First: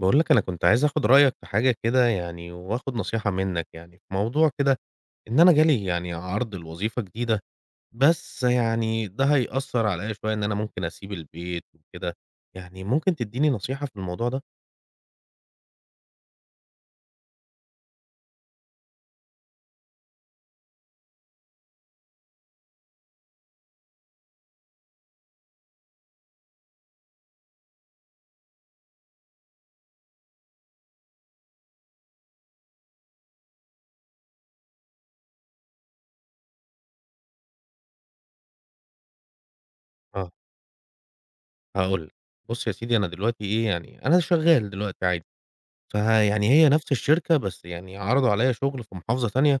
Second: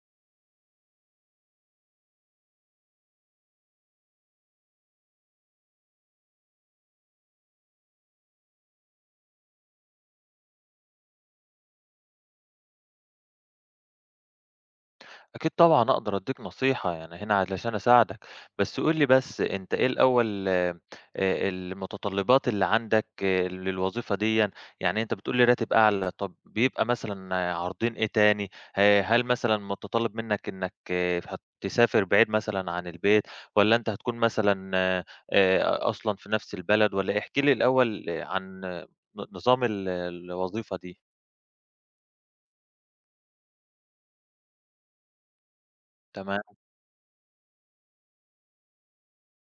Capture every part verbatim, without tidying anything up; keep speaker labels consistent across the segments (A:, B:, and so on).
A: باقول لك أنا كنت عايز آخُد رأيك في حاجة كده يعني وآخُد نصيحة منّك يعني في موضوع كده، إن أنا جالي يعني عرض لوظيفة جديدة، بس يعني ده هيأثّر عليّا شوية إن أنا ممكن أسيب البيت وكده، يعني ممكن تدّيني نصيحة في الموضوع ده؟
B: أكيد طبعًا أقدر أدّيك نصيحة، يعني هنا علشان أساعدك، بس قُل لي بس أنت إيه الأول آآ المتطلبات اللي عندك، آه، للوظيفة ديًّا، يعني أنت بتقول لي راتب أعلى، طَب بيبقى مثلًا عارضين إيه تاني؟ ه هل مثلًا متطلب منك إنك هت تسافر بعيد مثلًا عن البيت، والّا أنت هتكون مثلًا آآ أصلًا في نفس البلد والّا إيه؟ احكِ لي الأول، آه، عن ن نظام ال
A: آه.
B: الوظيفة دي.
A: هاقول لك، بُص يا سيدي أنا دلوقتي إيه، يعني أنا شغّال دلوقتي عادي،
B: تمام.
A: فيعني هي نَفْس الشركة بس يعني عرضوا عليّا شُغل في محافظة تانية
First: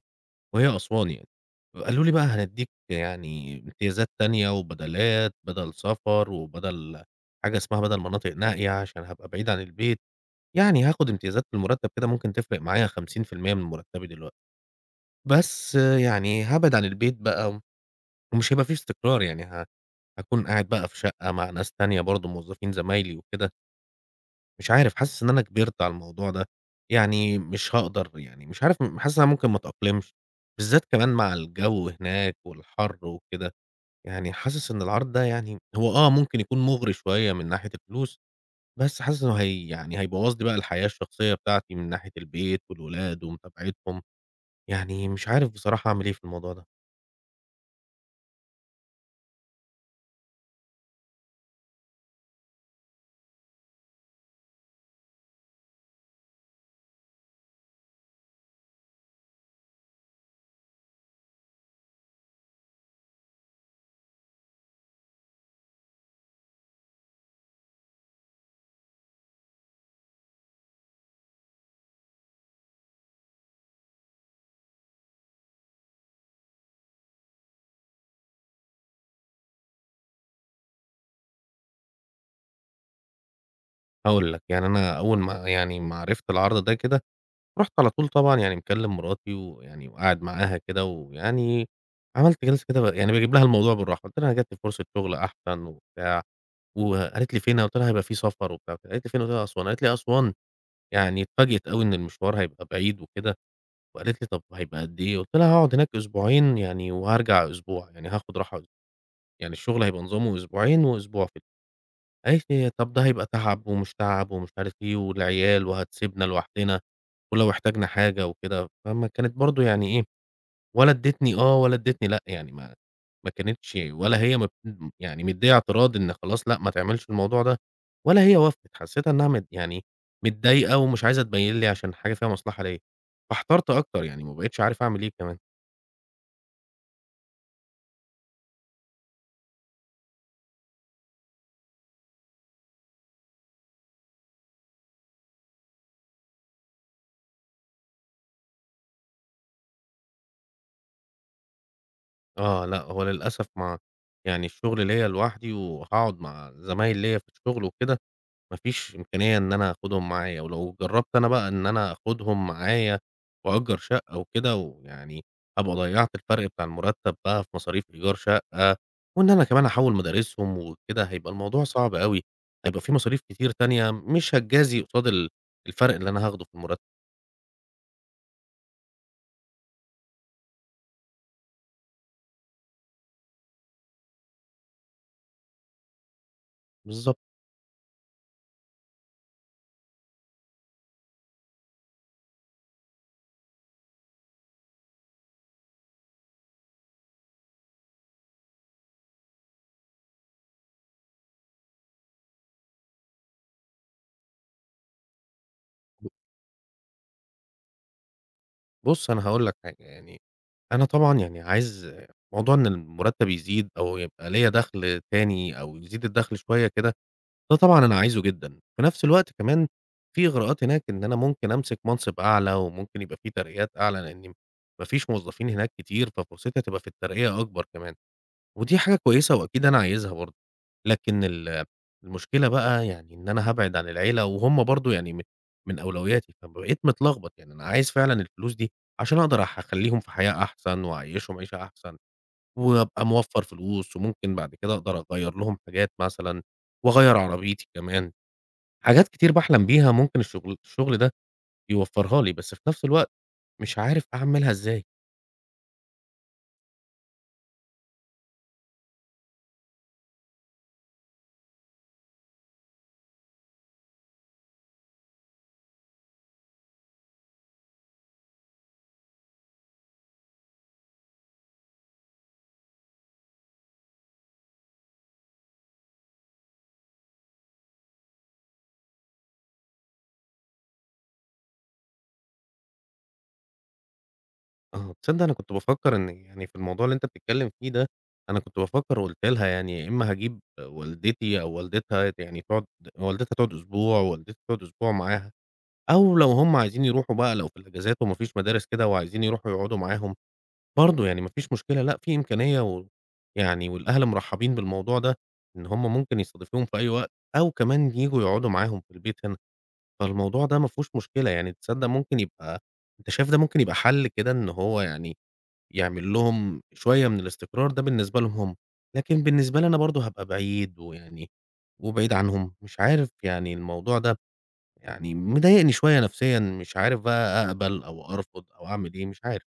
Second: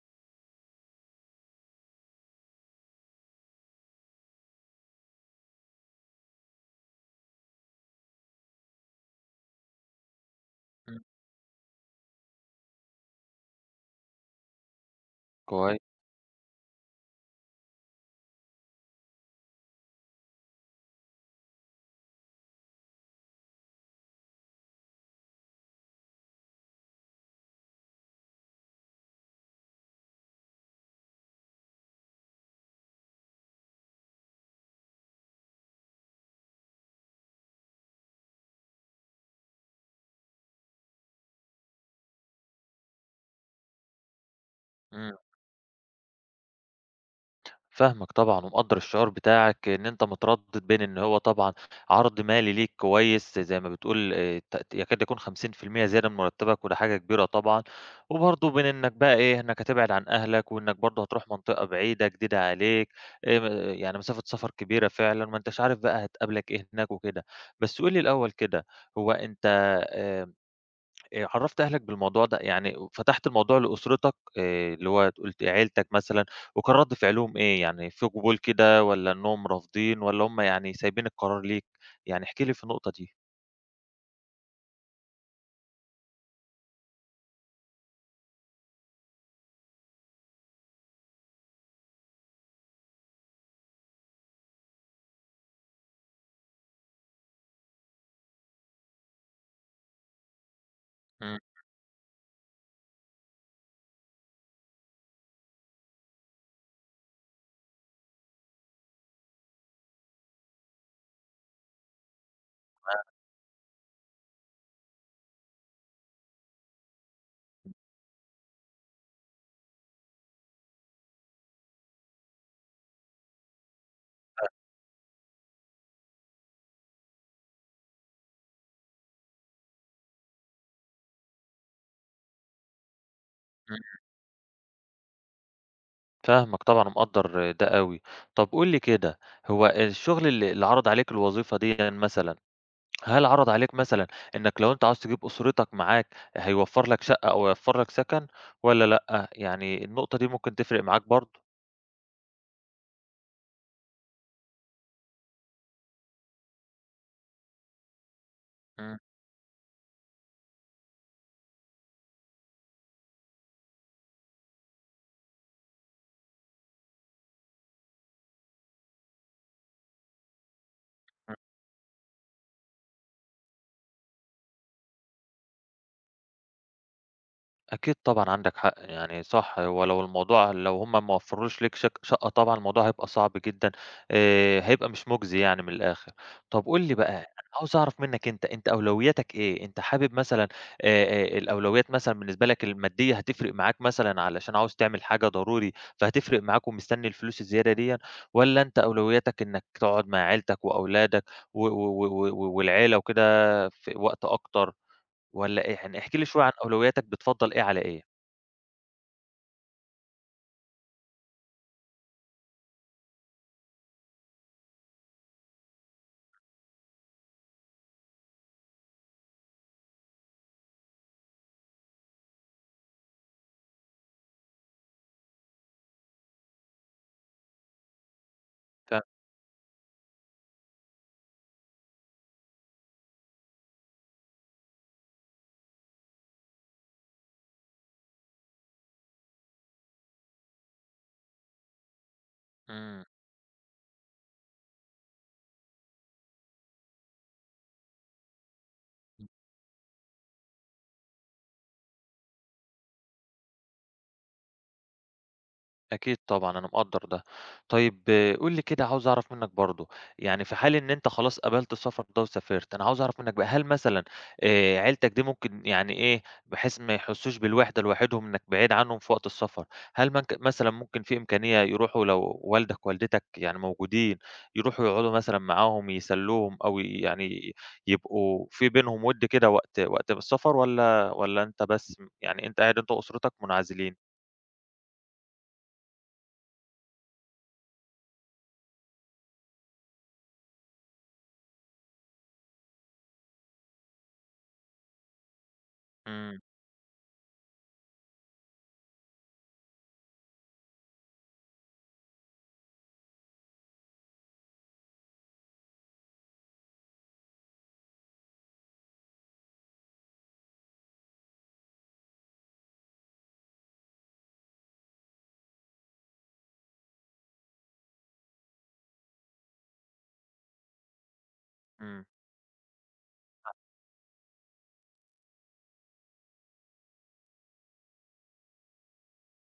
A: وهي أسوان يعني. قالوا لي بقى هندّيك يعني امتيازات تانية وبدلات بدل سفر، وبدل حاجة اسمها بدل مناطق نائية عشان هابقى بعيد عن البيت، يعني
B: إمم.
A: هاخد امتيازات في المرتب كده ممكن تفرق معايا خمسين في المية من مرتبي دلوقتي، بس
B: كويس.
A: يعني هابعد عن البيت بقى ومش هيبقى في استقرار يعني ه هاكون قاعد بقى في شقة مع ناس تانية برضه موظفين زمايلي وكده. مش عارف، حاسس إن أنا كبرت على الموضوع ده، يعني مش هاقدر يعني مش عارف م حاسس إن أنا ممكن ما أتأقلمش، بالذات كمان مع الجو هناك والحر وكده، يعني حاسس إن العرض ده يعني هو آه ممكن يكون مُغري شوية من ناحية الفلوس، بس حاسس إنه هي يعني هيبوّظ لي بقى الحياة الشخصية بتاعتي من ناحية البيت والولاد ومتابعتهم، يعني
B: إمم.
A: مش عارف بصراحة أعمل إيه في الموضوع ده.
B: فاهمك طبعًا، ومقدّر الشعور بتاعك إن أنت متردّد بين إن هو طبعًا عرض مالي ليك كويس زي ما بتقول آآ ت يكاد يكون خمسين في المئة زيادة من مرتّبك وده حاجة كبيرة طبعًا، وبرضه بين إنّك بقى إيه، إنّك هتبعد عن أهلك وإنّك برضه هتروح منطقة بعيدة جديدة عليك، آآ يعني مسافة سفر كبيرة فعلًا، ما أنتش عارف بقى هتقابلك إيه هناك وكده. بس قُل لي الأول كده، هو أنت آآ آآ عرّفت أهلك بالموضوع ده؟ يعني فتحت الموضوع لأسرتك، آآ اللي هو قُلت عيلتك مثلًا، وكان رَد فعلهم إيه؟ يعني في قبول كده والّا إنّهم رافضين والّا هم يعني سايبين القرار ليك؟ يعني احكِ لي في النقطة دي.
A: هاقول لك، يعني أنا أول ما يعني ما عرفت العرض ده كده، رُحت على طول طبعًا يعني مكلّم مراتي ويعني وقاعد معاها كده، ويعني عملت جلسة كده ب يعني باجيب لها الموضوع بالراحة، قُلت لها: "أنا جات لي فرصة شغل أحسن وبتاع." وقالت لي: "فين؟" قُلت لها: "هيبقى في سفر وبتاع." قالت لي: "فين؟" قُلت لها: "أسوان." قالت لي: "أسوان؟" يعني
B: إمم.
A: اتفاجئت أوي إن المشوار هيبقى بعيد وكده، وقالت لي: "طب هيبقى قد إيه؟" قُلت لها: "هاقعد هناك أسبوعين يعني وهارجع أسبوع، يعني هاخد راحة أس يعني الشغل هيبقى نظامه أسبوعين وأسبوع في قالت لي: طب ده هيبقى تعب ومش تعب ومش عارف إيه والعيال وهتسيبنا لوحدنا ولو احتاجنا حاجة وكده." فما كانت برضه يعني إيه، ولا ادّتني آه ولا ادّتني لأ، يعني ما ما كانتش ولا هي مت يعني مدّية اعتراض إن خلاص لأ ما تعملش الموضوع ده، ولا هي وافقت، حسّيتها إنّها مت يعني متضايقة ومش عايزة تبيّن لي عشان حاجة فيها مصلحة ليّا، فاحترت
B: إمم.
A: أكتر يعني ما بقيتش عارف أعمل إيه كمان.
B: فاهمك طبعًا ومقدّر ده أوي. طب قُل لي كده، هو الشغل اللي اللي عرض عليك الوظيفة ديًّا مثلًا، هل عرض عليك مثلًا إنّك لو أنت عاوز تجيب أسرتك معاك هيوفّر لك شقة أو هيوفّر لك سَكَن والّا لأ؟ يعني النقطة دي ممكن تفرق معاك برضه.
A: آه، لأ هو للأسف ما يعني الشغل ليّا لوحدي وهاقعد مع زمايل ليّا في الشغل وكده، ما فيش
B: إمم.
A: إمكانية إن أنا آخدهم معايا، ولو جرّبت أنا بقى إن أنا آخدهم معايا وأأجّر شقة وكده ويعني أبقى ضيّعت الفرْق بتاع المُرتّب بقى في مصاريف إيجار شقة، وإن أنا كمان أحوّل مدارسهم وكده، هيبقى
B: إمم.
A: الموضوع صعب أوي، هيبقى في مصاريف كتير تانية مش هتجازي قصاد ال الفرْق اللي أنا هاخده في المُرتّب،
B: أكيد طبعًا عندك حق، يعني صح هو لو الموضوع لو هم ما وفّروش ليك شك شقة طبعًا الموضوع هيبقى صعب جدًا، آآ هيبقى مش مُجزي يعني من الآخر. طَب قُل لي بقى،
A: بالضبط.
B: أنا عاوز أعرف منّك أنت، أنت أولوياتك إيه؟ أنت حابب مثلًا آآ آآ الأولويات مثلًا بالنسبة لك المادية هتفرق معاك مثلًا علشان عاوز تعمل حاجة ضروري فهتفرق معاك ومستني الفلوس الزيادة ديًا، والّا أنت أولوياتك إنّك تقعد مع عيلتك وأولادك و و و و والعيلة وكده في وقت أكتر؟ والّا إيه؟ يعني احكِ لي شوية عن أولوياتك، بتفضّل إيه على إيه؟
A: بُص أنا هاقول لك حاجة، يعني أنا طبعًا يعني عايز موضوع إن المُرتّب يزيد أو يبقى ليّا دخْل تاني أو يزيد الدخْل شوية كده ده طبعًا أنا عايزه جدًا، في نفس الوقت كمان في إغراءات هناك إن أنا ممكن أمسك منصب أعلى، وممكن يبقى في ترقيات أعلى، لإن ما فيش موظفين هناك كتير، ففرصتي هتبقى في الترقية أكبر كمان، ودي حاجة
B: ف
A: كويسة وأكيد أنا عايزها برضه، لكن ال المشكلة بقى يعني إن أنا هابعد عن العيلة، وهُم برضه يعني م من أولوياتي، فبقيت متلخبط، يعني أنا عايز فعلًا الفلوس دي عشان أقدر أح أخلّيهم في حياة أحسن، وأعيّشهم عيشة أحسن،
B: إمم.
A: وأبقى موفّر فلوس، وممكن بعد كده أقدر أغيّر لهم حاجات مثلًا، وأغيّر عربيتي كمان. حاجات كتير باحلم بيها ممكن الشغل الشغل ده يوفّرها لي، بس في نفس الوقت مش عارف أعملها إزاي.
B: أكيد طبعًا، أنا مقدّر ده. طيب قُل لي كده عاوز أعرف منّك برضه، يعني في حال إن أنت خلاص قبلت السفر ده وسافرت، أنا عاوز أعرف منّك بقى هل مثلًا آآ عيلتك دي ممكن يعني إيه، بحيث ما يحسّوش بالوحدة لوحدهم إنّك بعيد عنهم في وقت السفر، هل منك مثلًا ممكن في إمكانية يروحوا لو والدك ووالدتك يعني موجودين، يروحوا يقعدوا مثلًا معاهم يسلّوهم أو ي- يعني يبقوا في بينهم وِد كده وقت وقت السفر والّا والّا أنت بس م يعني أنت قاعد أنت وأسرتك منعزلين؟
A: آه، تصدّق أنا كنت بافكّر إن يعني في الموضوع اللي أنت بتتكلّم فيه ده، أنا كنت بافكّر وقُلت لها يعني يا إمّا هاجيب والدتي أو والدتها يعني تقعد والدتها تقعد أسبوع، ووالدتي تقعد أسبوع معاها، أو لو
B: إمم.
A: هُم عايزين يروحوا بقى لو في الإجازات وما فيش مدارس كده وعايزين يروحوا يقعدوا معاهم برضه يعني ما فيش مشكلة، لأ في إمكانية و يعني والأهل مرحّبين بالموضوع ده، إن هم ممكن يستضيفوهم في أي وقت أو كمان ييجوا يقعدوا معاهم في البيت هنا، فالموضوع ده ما فيهوش مشكلة، يعني تصدّق ممكن يبقى أنت شايف ده ممكن يبقى حَل كده إن هو يعني يعمل لهم شوية من الاستقرار ده بالنسبة لهم هم، لكن بالنسبة لي أنا برضه هابقى بعيد ويعني
B: إمم.
A: وبعيد عنهم، مش عارف يعني الموضوع ده يعني مضايقني شوية نفسيًا، مش عارف بقى أقبل أو أرفض أو أعمل إيه، مش عارف.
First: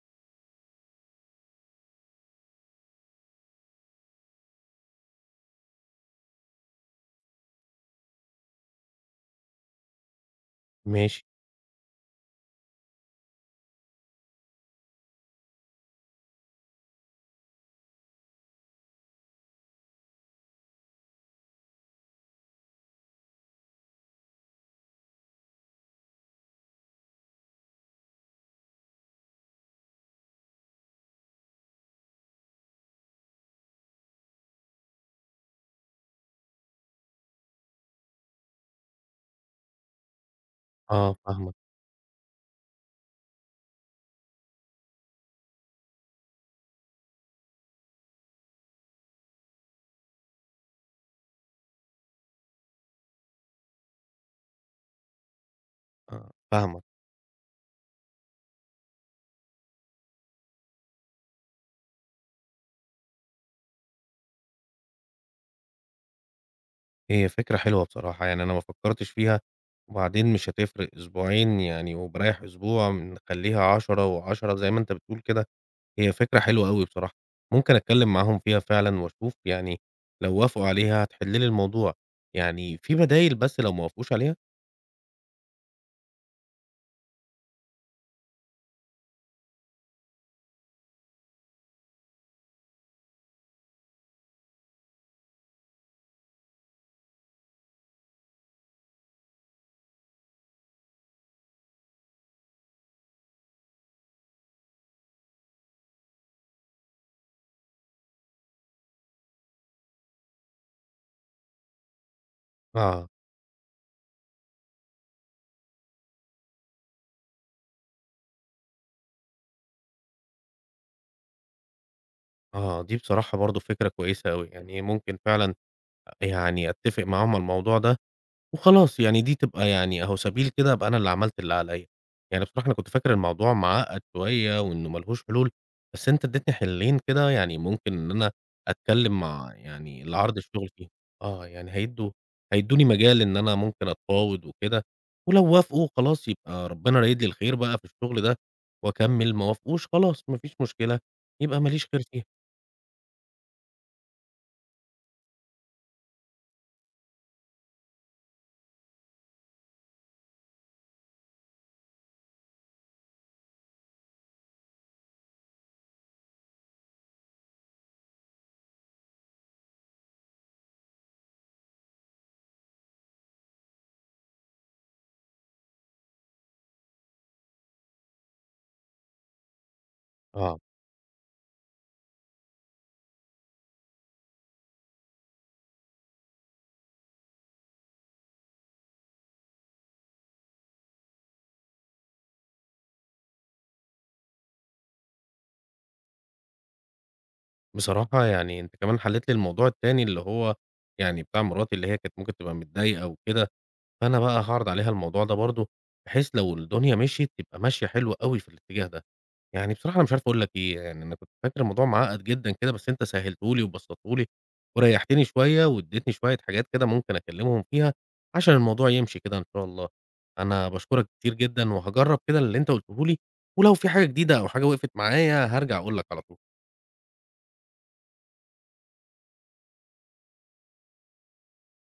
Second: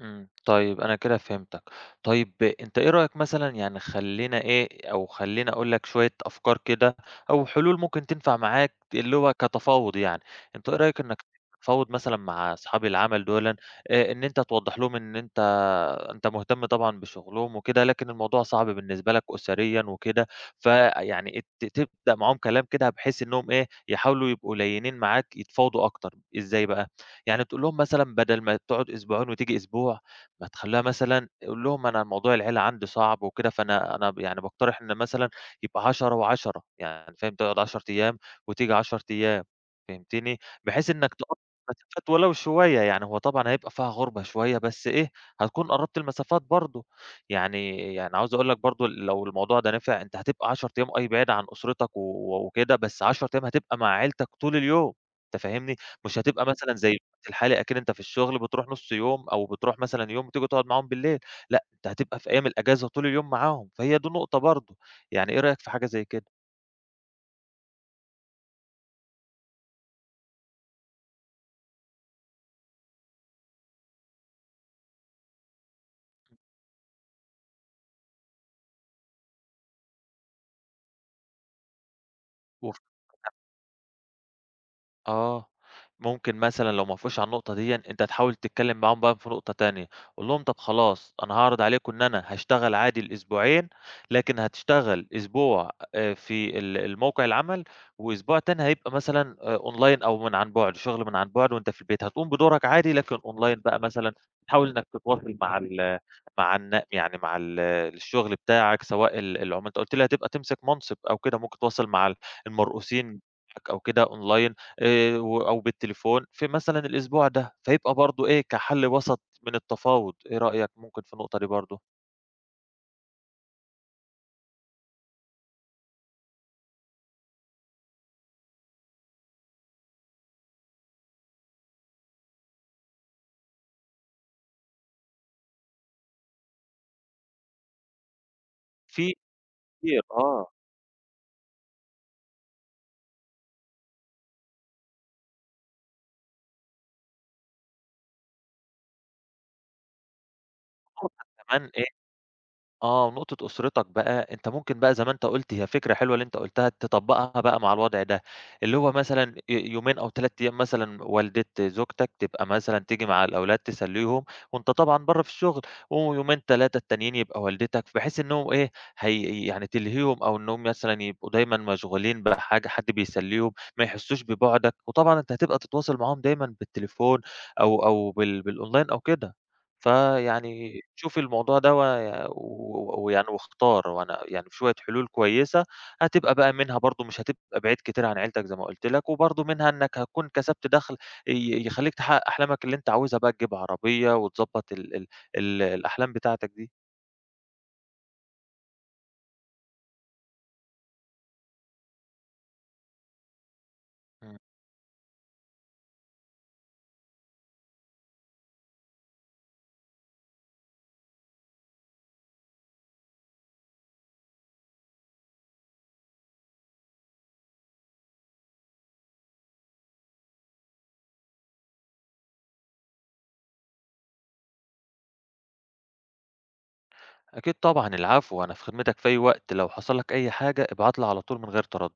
B: إمم، طيب أنا كده فهمتك. طيب أنت إيه رأيك مثلًا يعني خلّينا إيه، أو خلّيني أقول لك شوية أفكار كده أو حلول ممكن تنفع معاك اللي هو كتفاوض يعني، أنت إيه رأيك
A: ماشي،
B: إنك تتفاوض مثلًا مع أصحاب العمل دُولًا، آآ إن أنت توضّح لهم إن أنت أنت مهتم طبعًا بشغلهم وكده، لكن الموضوع صعب بالنسبة لك أسريًا وكده، فيعني ت تبدأ معاهم كلام كده بحيث إنهم إيه، يحاولوا يبقوا ليّنين معاك يتفاوضوا أكتر، إزاي بقى؟ يعني تقول لهم مثلًا بدل ما تقعد أسبوعين وتيجي أسبوع، ما تخلّيها مثلًا، قُل لهم أنا موضوع العيلة عندي صعب وكده، فأنا أنا ب يعني باقترح إن مثلًا يبقى عشر و10 يعني فاهم، تقعد 10 أيام وتيجي 10 أيام فهمتني، بحيث إنك
A: آه
B: تقرّب
A: فاهمك.
B: المسافات ولو شوية، يعني هو طبعًا هيبقى فيها غُربة شوية بس إيه، هتكون قرّبت المسافات برضه، يعني يعني عاوز أقول لك برضه لو الموضوع ده نفع أنت هتبقى 10 أيام أي بعيد عن أسرتك و و- وكده، بس 10 أيام هتبقى مع عيلتك طول اليوم، أنت فاهمني، مش
A: آه،
B: هتبقى مثلًا
A: فاهمك.
B: زي الحالي، أكيد أنت في الشغل بتروح نُص يوم أو بتروح مثلًا يوم وتيجي تقعد معاهم بالليل، لأ، أنت هتبقى في أيام الأجازة طول اليوم معاهم، فهي دي نقطة برضه، يعني إيه رأيك في حاجة زي كده؟
A: هي فكرة حلوة بصراحة، يعني أنا ما فكّرتش فيها، وبعدين مش هتفرق أسبوعين يعني وباريّح أسبوع، نخلّيها عشرة و10 زي ما أنت بتقول كده، هي فكرة حلوة أوي بصراحة، ممكن أتكلّم معاهم فيها فعلًا وأشوف يعني لو وافقوا عليها هتحِل لي الموضوع، يعني
B: وف
A: في بدايل بس لو ما وافقوش عليها؟
B: آه. ممكن مثلًا لو ما وافقوش على النقطة ديًا، أنت تحاول تتكلم معاهم بقى في نقطة تانية، قُل لهم طب خلاص أنا هاعرض عليكم إن أنا هاشتغل عادي الأسبوعين، لكن هتشتغل أسبوع آآ في ال الموقع العمل، وأسبوع تاني هيبقى مثلًا آآ أونلاين أو من عن بُعد، شغل من عن بُعد وأنت في البيت، هتقوم بدورك عادي لكن أونلاين بقى مثلًا، حاول إنك تتواصل مع ال مع الن يعني مع ال الشغل بتاعك سواء ال العم أنت قُلت لي هتبقى تمسك منصب أو كده، ممكن تتواصل مع ال
A: آه،
B: المرؤوسين بتاعك أو كده أونلاين، آآ، و أو بالتليفون في مثلًا الأسبوع ده، فيبقى برضه إيه كحل وسط من التفاوض، إيه رأيك ممكن في النقطة دي برضه؟
A: آه، دي بصراحة برضه فكرة كويسة أوي، يعني ممكن فعلًا يعني أتّفق معاهم على الموضوع ده وخلاص، يعني دي تبقى يعني أهو سبيل كده أبقى أنا اللي عملت اللي عليّا. يعني بصراحة أنا كنت فاكر الموضوع معقّد شوية وإنه ما لهوش حلول، بس أنت ادّيتني حلين كده يعني ممكن إن أنا
B: في
A: أتكلّم مع
B: كتير.
A: يعني اللي عرض
B: آه،
A: الشغل فيهم. آه، يعني هيدّوا هيدّوني مجال إن أنا ممكن أتفاوض وكده، ولو وافقوا خلاص يبقى ربنا رايد لي الخير بقى في الشغل ده وأكمّل، ما وافقوش خلاص ما فيش مشكلة،
B: نقطة
A: يبقى ما
B: كمان.
A: ليش خير فيها.
B: آه، نقطة أسرتك بقى، أنت ممكن بقى زي ما أنت قُلت هي فكرة حلوة اللي أنت قُلتها تطبّقها بقى مع الوضع ده، اللي هو مثلًا ي يومين أو 3 أيام مثلًا والدة زوجتك تبقى مثلًا تيجي مع الأولاد تسلّيهم وأنت طبعًا برّه في الشغل، ويومين تلاتة التانيين يبقى والدتك، بحيث إنّهم إيه، هي يعني تلهيهم أو إنّهم مثلًا يبقوا دايمًا مشغولين بحاجة حد بيسلّيهم، ما يحسّوش ببُعدك، وطبعًا أنت هتبقى تتواصل معاهم دايمًا بالتليفون أو أو بال بالأونلاين أو كده.
A: آه.
B: فيعني شوفي الموضوع دوّة ي و ويعني واختار، وأنا يعني بشوية حلول كويسة هتبقى بقى منها برضه مش هتبقى بعيد كتير عن عيلتك زي ما قُلت لك، وبرضه منها إنّك هتكون كسبت دخل ي يخلّيك تحقق أحلامك اللي أنت عاوزها بقى، تجيب عربية وتضبّط ال ال ال الأحلام بتاعتك دي.
A: بصراحة يعني أنت كمان حلّيت لي الموضوع التاني اللي هو يعني بتاع مراتي اللي هي كانت ممكن تبقى متضايقة وكده، فأنا
B: إمم.
A: بقى هاعرض عليها الموضوع ده برضه، بحيث لو الدنيا مشيت تبقى ماشية حلو أوي في الاتجاه ده. يعني بصراحة أنا مش عارف أقول لك إيه، يعني أنا كنت فاكر الموضوع معقّد جدًا كده، بس أنت سهّلته لي وبسّطته لي وريّحتني شوية وادّيتني شوية حاجات كده ممكن أكلّمهم فيها عشان الموضوع يمشي كده إن شاء الله. أنا باشكرك كتير جدًا وهاجرّب كده اللي أنت قُلته لي، ولو في حاجة جديدة أو حاجة وقفت معايا هارجع أقول لك على طول.
B: أكيد طبعًا، العفو، أنا في خدمتك في أي وقت، لو حصل لك أي حاجة ابعت لي على طول من غير تردُّد.